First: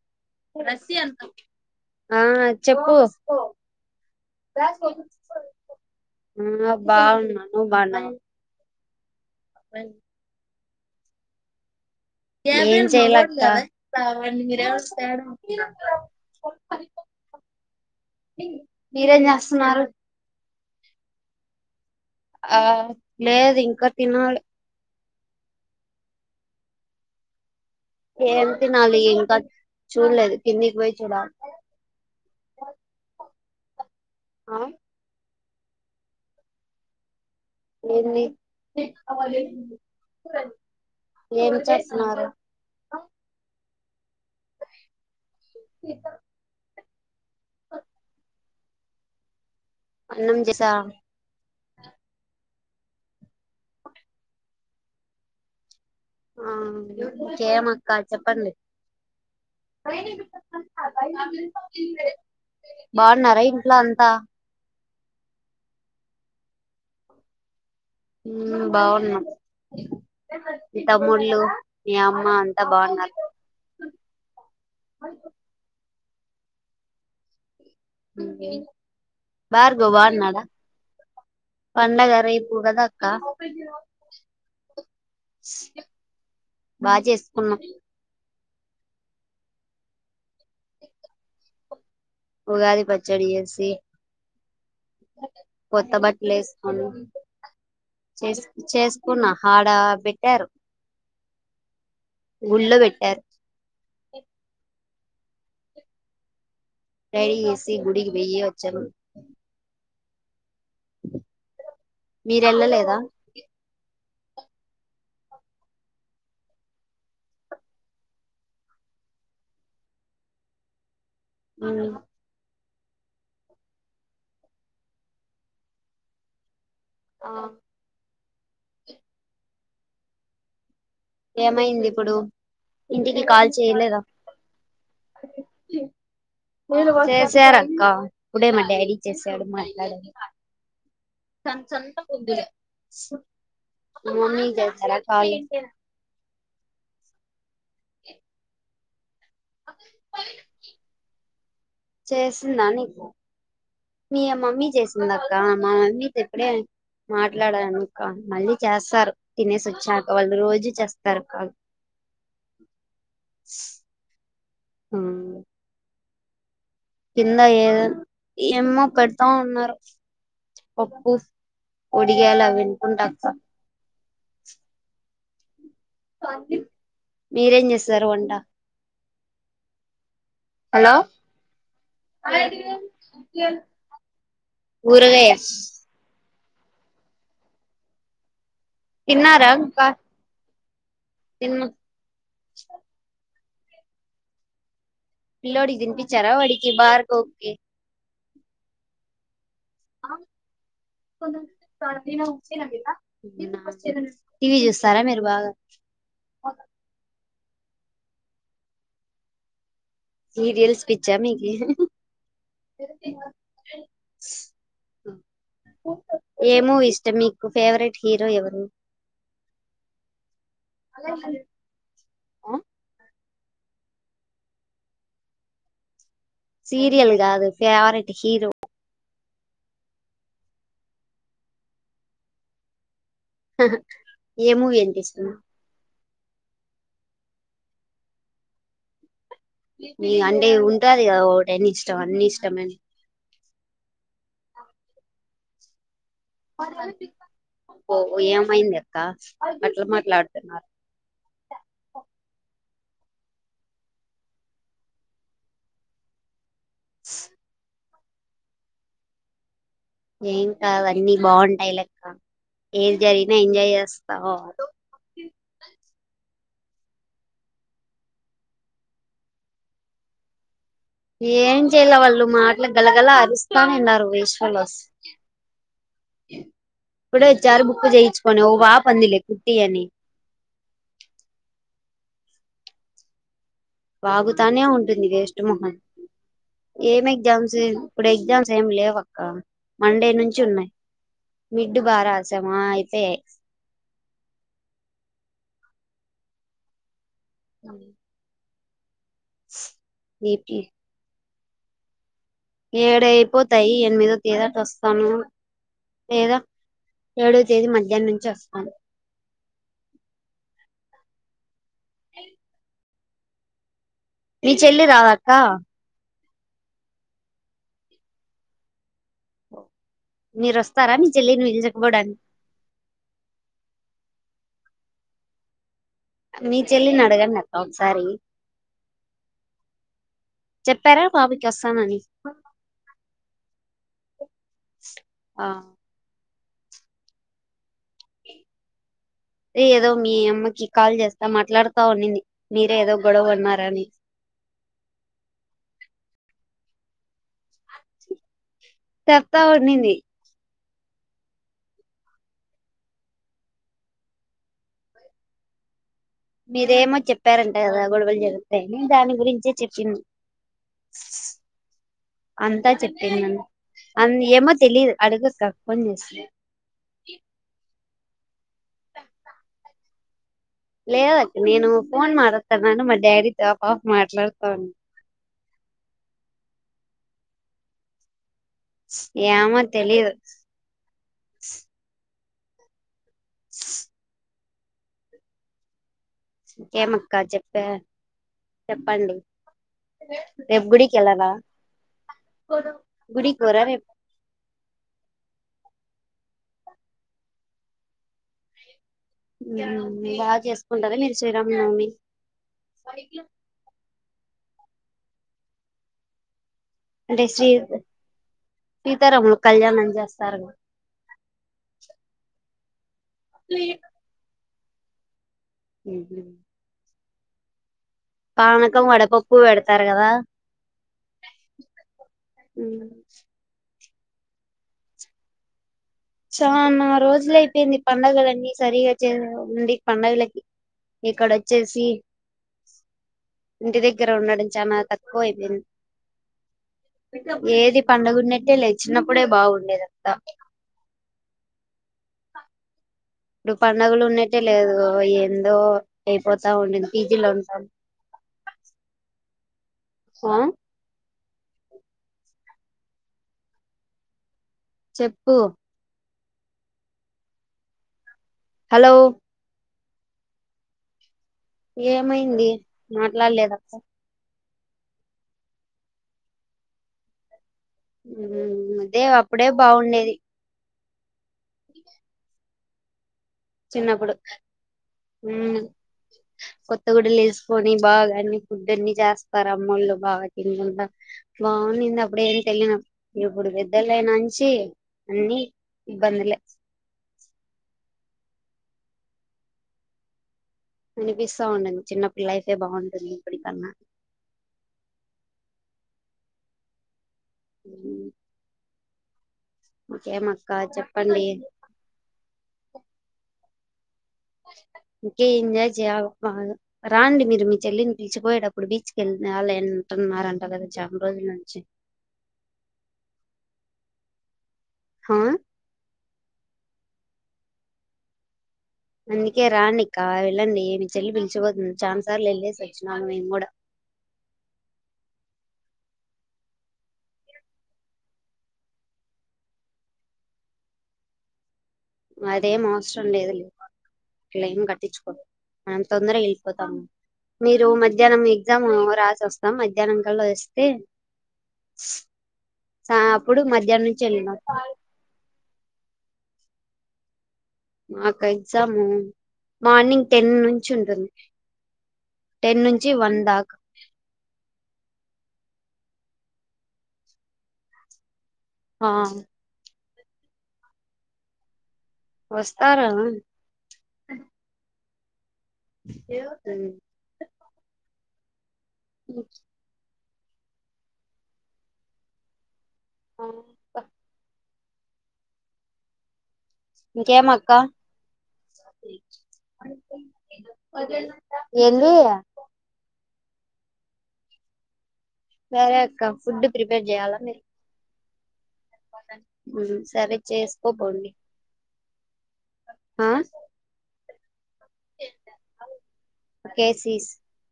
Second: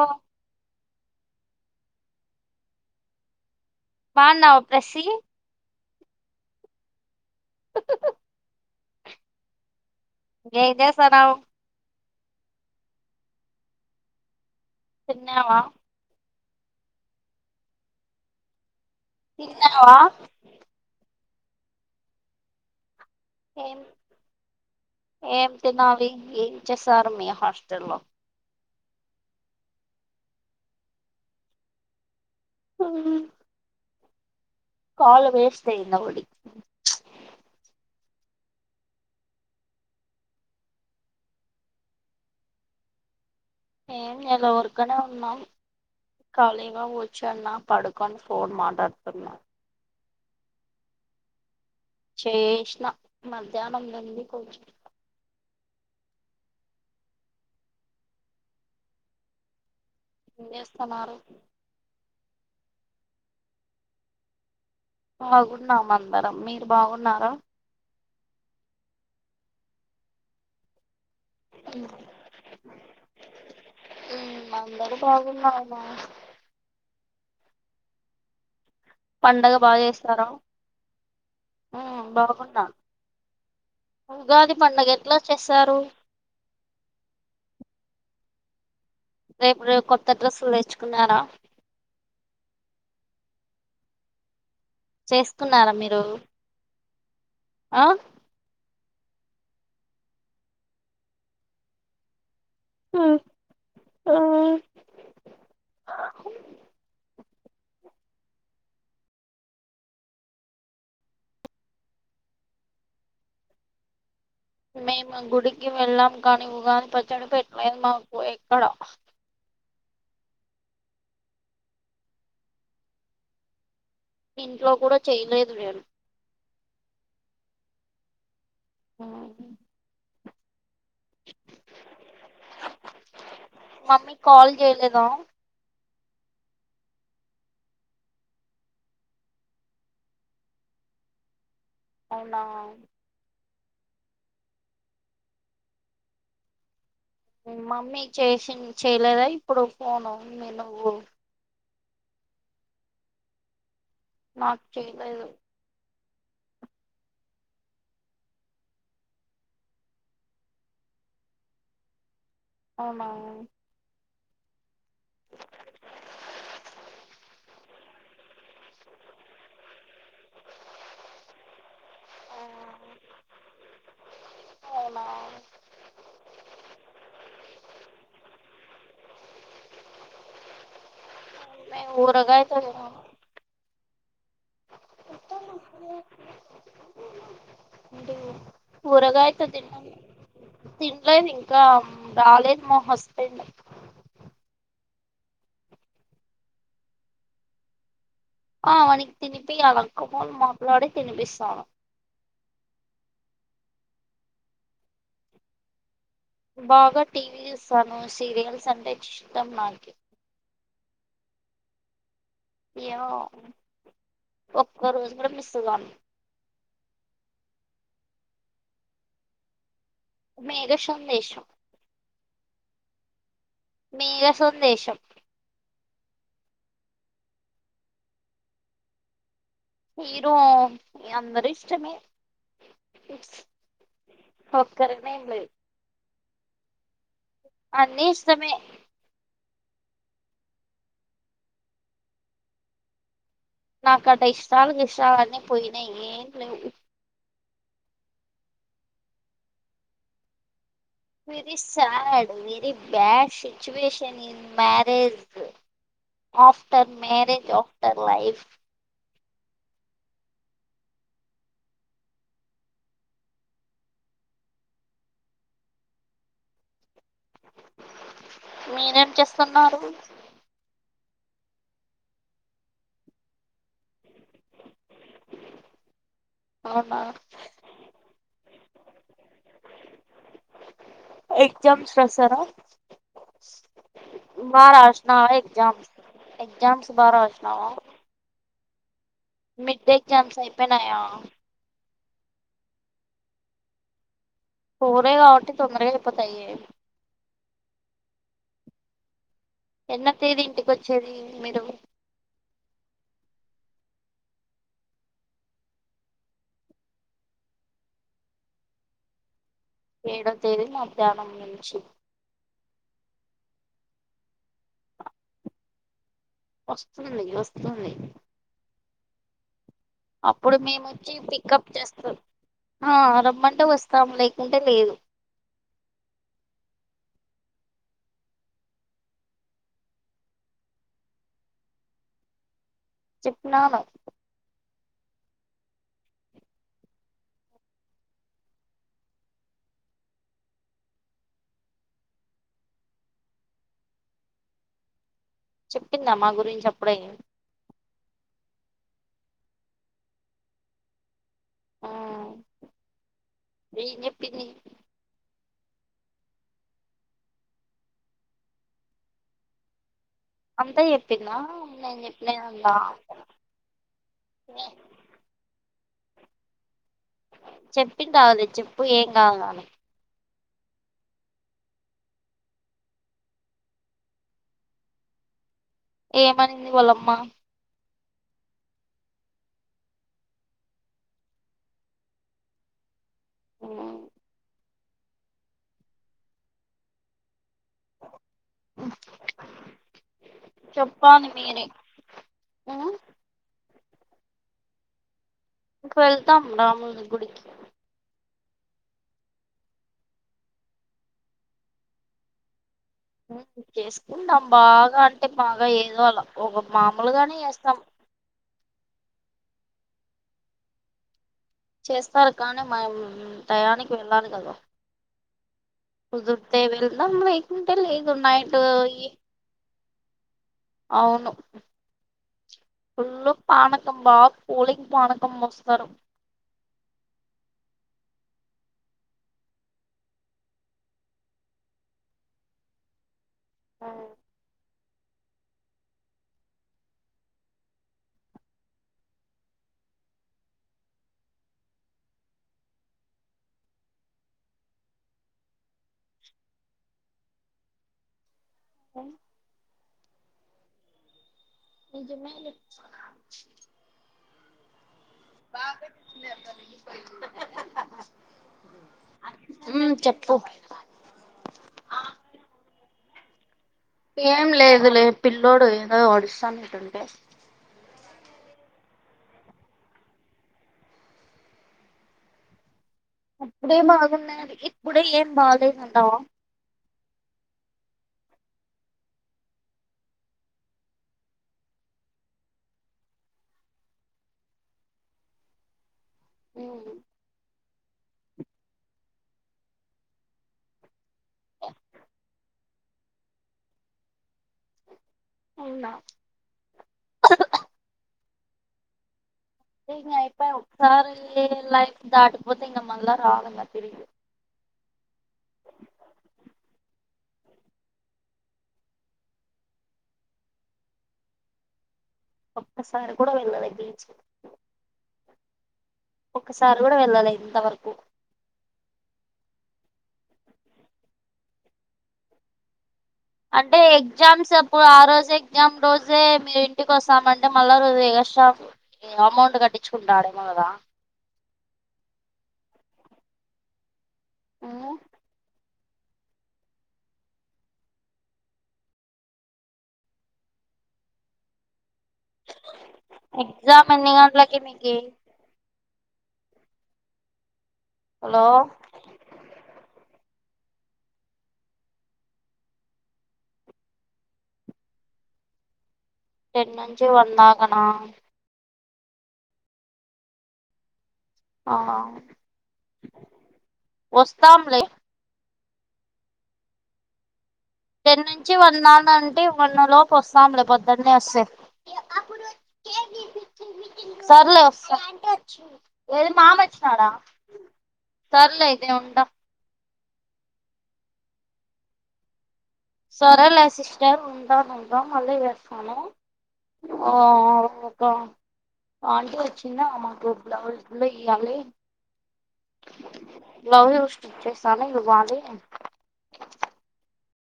ఓ రస్సిీ అంత ఆ చెప్పు బాగున్నావ ప్రసి ఆ బాగున్నాను నువ్వు బాగున్నావ్ అబాయిలు ఏం చేస్తన్నావ్ ఏం చెయ్యాలా అక్క తిన్నావా [unintelligible] [unintelligible] మీరేం చేస్తున్నారు తిన్నావా ఆ లేదు ఏం ఇంకా తినాలి ఏం తినలీ ఏం చేసారు మీ హస్ స్టాల్ లో ఏం తినాలి ఇంకా చూడలేదు కిందికి పోయి చూడాలి ఉమ్ ఆ కాలు వేస్ట్ అయింది ఒకటి లేదు ఏమి చేస్తున్నారు ఏం చెయ్యాలా ఉర్కేనే ఉన్నాం ఖాళీగా క్ష పడుకం ఫోన్ మాట్లాడున్న అన్నం చేశా చేష్ణ మధ్యాహ్నం ది ఉంది కొంచెం ఆ చేయమక్క చెప్పండి ఏం చేస్తున్నారు బాగున్నారా ఇంట్లో అంతా బాగున్నాం అందరం మీరు బాగున్నారా ఉమ్ బావునం తమ్ముళ్ళు మీ అమ్మ అంతా బాగున్నారు అందరు బాగున్నాము ఉమ్ పండగ బాగా భార్గవ్ చేస్తారా బాన్నాడా పండగ రేపు బాగున్నాం కదా అక్క ఉగాది పండుగ ఎట్లా చేశారు బాగా చేసుకున్నా రేపు ర కొత్త డ్రెస్సులు తెచ్చుకున్నారా ఉగాది పచ్చడి చేసి చేసుకున్నారా కొత్త మీరు బట్టలు ఏసుకొని ఆ చెస్ చెస్ కున్న హడ పెట్టారు గుళ్లో బెట్టారు రెడి చేసి గుడికి పొయ్యి వచ్చాము మీరెళ్ళలేద మేము గుడికి వెళ్ళాం కాని ఉగాది పచ్చడ పెట్టలేదు మాకు ఎక్కడ ఉమ్ ఇంట్లో కూడ చేయలేదు నేను ఆ ఉహు ఏమైంది ఇప్పుడు ఇంటికి కాల్ చేయలేద మమ్మీ కాల్ చేయలేదా చేసారు అక్క ఇప్పుడే మా డాడీ చేసాడు మాట్లాడ సంత సంత అవునా కొద్దిగే మమ్మీ చేసార కాల్ మమ్మీ చేసింది చేయలేద ఇ ఇప్పుడు ఫోను మి నువ్వు చేసిందా నీకు మీ నాకు మమ్మీ చేసింది చేయలేదు అక్క మా మమ్మీ ఇప్పుడే మాట్లాడాను అక్క మళ్ళీ చేస్తారు తినేసి వచ్చాక వాళ్ళు రోజు చేస్తారు కాల్ అవునా ఆ కింద ఏదో ఏమో పెడతా ఉన్నారు పప్పు ఒడియాలు అవి ఇనుకుంటా అక్క అవునా మీరేం చేస్తారు వంట హలో మేం ఊరగాయతో తిన్నం ఊరగాయ అంటే ఊరగాయతో తిన్నారా ఇంకా తిన్నాము తినలేదు తిన్న ఇంకా రాలేదు మా హస్బెండ్ పిల్లోడికి తినిపించారా వాడికి భార్గవ్ కి ఆ వానికి తినిపి అప్పి అల్లక్క ఫోన్ మాట్లాడి తినిపిస్తాను టీవీ చూస్తారా మీరు బాగా బాగా టీవీ చూస్ సను సీరియల్స్ అంటే ఇష్టం నాకి సీరియల్స్ పిచ్చా మీకి ఏమో ఒక్క రోజు కూడా మిస్ కాను ఏమూ ఇష్టం మీకు ఫేవరెట్ హీరో ఎవరు మేఘ సందేశం మీర సందేశం సీరియల్ కాదు ఫేవరెట్ హీరో ఇరు అందరు ఇష్టమే ఏమ ఎంత ఒక్కరనే చ ఏం లేదు అన్నీ ఇష్టమే మీ అంటే ఉంటా అది కదా ఒకటిన్ని ఇష్టం అన్ని ఇష్టమని నాకట్ట ఇష్టాలు ఇష్ట అన్న పోయినా పదిమంధిని పిలుస్తా ఏమైంది అక్క అట్లా మాట్లాడుతున్నారు very sad very bad situation in marriage of the marriage టెర్ life ఏం కాదు అన్నీ బాగుంటాయి లెక్క ఏది జరిగినా ఎంజాయ్ చేస్తావు మీరేం చేస్తున్నారు ఏం చెయలే వాళ్ళు మాటలు గల గల ఆరిస్త మోథమ్ విన్నారు వశ్వలోస్ అవునా ఇప్పుడే వచ్చారు బుక్ చేయించుకని ఓ బా పందిలే కుట్టి అని ప్రసరా బాగుతానే ఉంటుంది వేస్ట్ మొహన్ ఎగ్జామ్స్ ఎగ్జామ్స్ ఏం బా ఎగ్జామ్స్ రాసినావా ఇప్పుడు ఎగ్జామ్స్ ఏమి లేవు మిడ్ మండే నుంచి ఎగ్జామ్స్ ఉన్నాయి అయిపోయినాయా మిడ్ బార చ్చేమా ఇపో కూరే కాబట్టి తొందరగా చెప్పతా అ ఎన్న తేదీ ఇంటికి వచ్చేది మీరు ఏడయిపోతాయి ఎనిమిదో తేదీ అ వస్తాను లేదా ఏడో తేదీ మధ్యాహ్నం నుంచి వస్తాను ఏడో తేదీ మధ్యాహ్నం నుంచి ఏ మీ చెల్లి రాదక్క వస్తుంది వస్తుంది అప్పుడు మీరు మేము వస్తారా మీ వచ్చి చెల్లిని పికప్ పిలుచుకుపోవడానికి చేస్తాం రమ్మంటే వస్తాము లైక్ అంటే లేదు మీ చెల్లిని అడగండి అక్క ఒకసారి చెప్పారా బాబుకి వస్తానని చెప్నాను ఆ ఏదో మీ అమ్మకి కాల్ చేస్తా మాట్లాడుతా ఉన్నింది మీరే ఏదో గొడవ పడ్నారు అని చెప్పిందా మా గురించి అప్పుడే చెప్తా ఉన్నింది ఆ ఏం చెప్పింది మీరేమో చెప్పారంటే కదా గొడవలు జరుగుతాయని దాని గురించే చెప్పింది అంతా చెప్పిందా నేను అంతా చెప్పినదంతా చెప్పింది నన్న అ ఏమో తెలీదు అడుగ అక్క ఫోన్ చేసి టదిలే చెప్పు ఏం గాదు గానీ లేదక్క నేను ఫోన్ మాట్లాడతానని మా డాడీ తో ఆహా ఆఫ్ మాట్లాడుతాను ఏమనింది వాలమ్మ ఏమో తెలీదు ఏమక్క చెప్ప చెప్పండి రేపు గుడికి చెప్పాలి వెళ్ళరా మీరే గుడి పోరా రేపు ఇ వెళతా రాము గుడికి బాగా చేసుకుంటారా మీరు శ్రీరామ నవమి కేసు ఉన్నాం బాగా అంటే బాగా ఏదో అలా ఒక అంటే మామూలుగానే శ్రీ చేస్తాం సీతారాముల కళ్యాణ అండి చేస్తారుగా చేస్తారు కానీ మ్యామ్ తయనికికి వెళ్ళాని కద ఉమ్. కుదురుతే వె తమ్ లేకున్ కుంటే లేదు నయిట్ పానకం వడపప్పు పెడతారు కదా అవును ఫుల్లు పానకం బాగా కూలింగ్ పానకం పోస్తారు చానా రోజులు అయిపోయింది పండగలన్నీ సరిగా చే ఉంది పండగలకి ఇక్కడ వచ్చేసి ఇంటి దగ్గర ఉన్నాడంచమా పోయిపోంది ఏది పడుగన్నట్టే లేచినప్పుడే బాగుండేద అంతా ఇప్పుడు పండుగలు ఉన్నట్టే లేదు ఏందో అయిపోతా ఉండంది పీజీలో ఉంటా స ఆ నిజమేలే చెప్పు కో హలో చెప్పు ఏమైంది మాట్లాడలేదక్క ఏం లేదు లే పిల్లోడు ఏదో ఒడిస్తాన్నట్ంటే అదే అప్పుడే బాగుండేది అప్పుడే చిన్నప్పుడు బాగున్నా ఇప్పుడే ఏం మ్మ్ బాగాలేదుంటావా కొత్త వేసుకొని బాగా అన్ని ఫుడ్ అన్ని చేస్తారు అమ్మొళ్ళు బాగా కిందంట బాగుంది అప్పుడు ఏం తెలియన ఇప్పుడు పెద్దలయినాంచి అన్ని ఇబ్బందిలే [inaudible] అనిపిస్తా ఉన్నది చిన్నప్పుడు లైఫే బాగుంటది ఇప్పటికన్నా అవునా ఉమ్ ఇంగ ఒకేమక్క అయిపోయి ఒకసారి చెప్పండి లైఫ్ దాటిపోతే ఇంగ మళ్ళా రాదింగ తిరిగి ఇంకే ఎంజాయ్ చేయాల బాగా రాండి మీరు మీ చెల్లిని పిలిచుక్ పోయేటప్ ఇప్పుడు బీచ్ కెల్నాలే అంటన్నారంటా కదా చాన రోజుల నుంచి ఒక్కసారి కూడా వెల్లలే బీచ్ హా ఒకసారి కూడా వెళ్ళలే ఇంతవరకు అందుకే రాండిక్క వెళ్ళండి మీ చెల్లి పిలిచిపోతుంది చాన సార్లు వెళ్ళేసొచ్చు అంటే ఎగ్జామ్స్ అప్పుడు ఆ రోజు ఎగ్జామ్ రోజే మీరు ఇంటికి వస్తామంటే మళ్ళా రోజు ఎగస్ట్రా అమౌంట్ కట్టించుకుంటాడేమో కదా అదేం అవసరంలేదు అట్లేం కట్టిచ్చుకోడు తొందరగా వెళ్ళిపోతాము మీరు మధ్యాహ్నం ఎగ్జామ్ రాసొస్తాం మధ్యాహ్నం కల్లా వస్తే సా- అప్పుడు మధ్యాహ్నం ఎక్జామ్ నుంచి ఎన్ని వెళ్ళినాం గంటలకి మికీ మాకు హలో ఎగ్జామ్ మార్నింగ్ టెన్ నున్ చుంటుంది టెన్ నుంచి వన్ దాకా టెన్ నుంచి వన్ దాకనా ఆ ఆ వస్తారా వస్తాంలే [unintelligible] టెన్ను చ్చి వన్ దాకంటే వన్నలోప్ పొస్తాంలే పొద్దున్నే వస్తే ఆ [unintelligible] ఇంకేమక్క సర్లే నేనుంటా ఎళ్లుయా సరేలే సిస్టర్ ఉంటాను మళ్ళీ సరే చేస్తాను అక్క ఫుడ్ ప్రిపేర్ ఆ చేయాలా మీరు గా ఆంటీ ఉమ్, వచ్చిందా సరే మాకు ఫ్లవర్ లో చేసుకోపోండి ఇయ్యాలి ఆ లవ్యూస్ ఇస్ స్థలం ఇవ్వాలి కేసీస్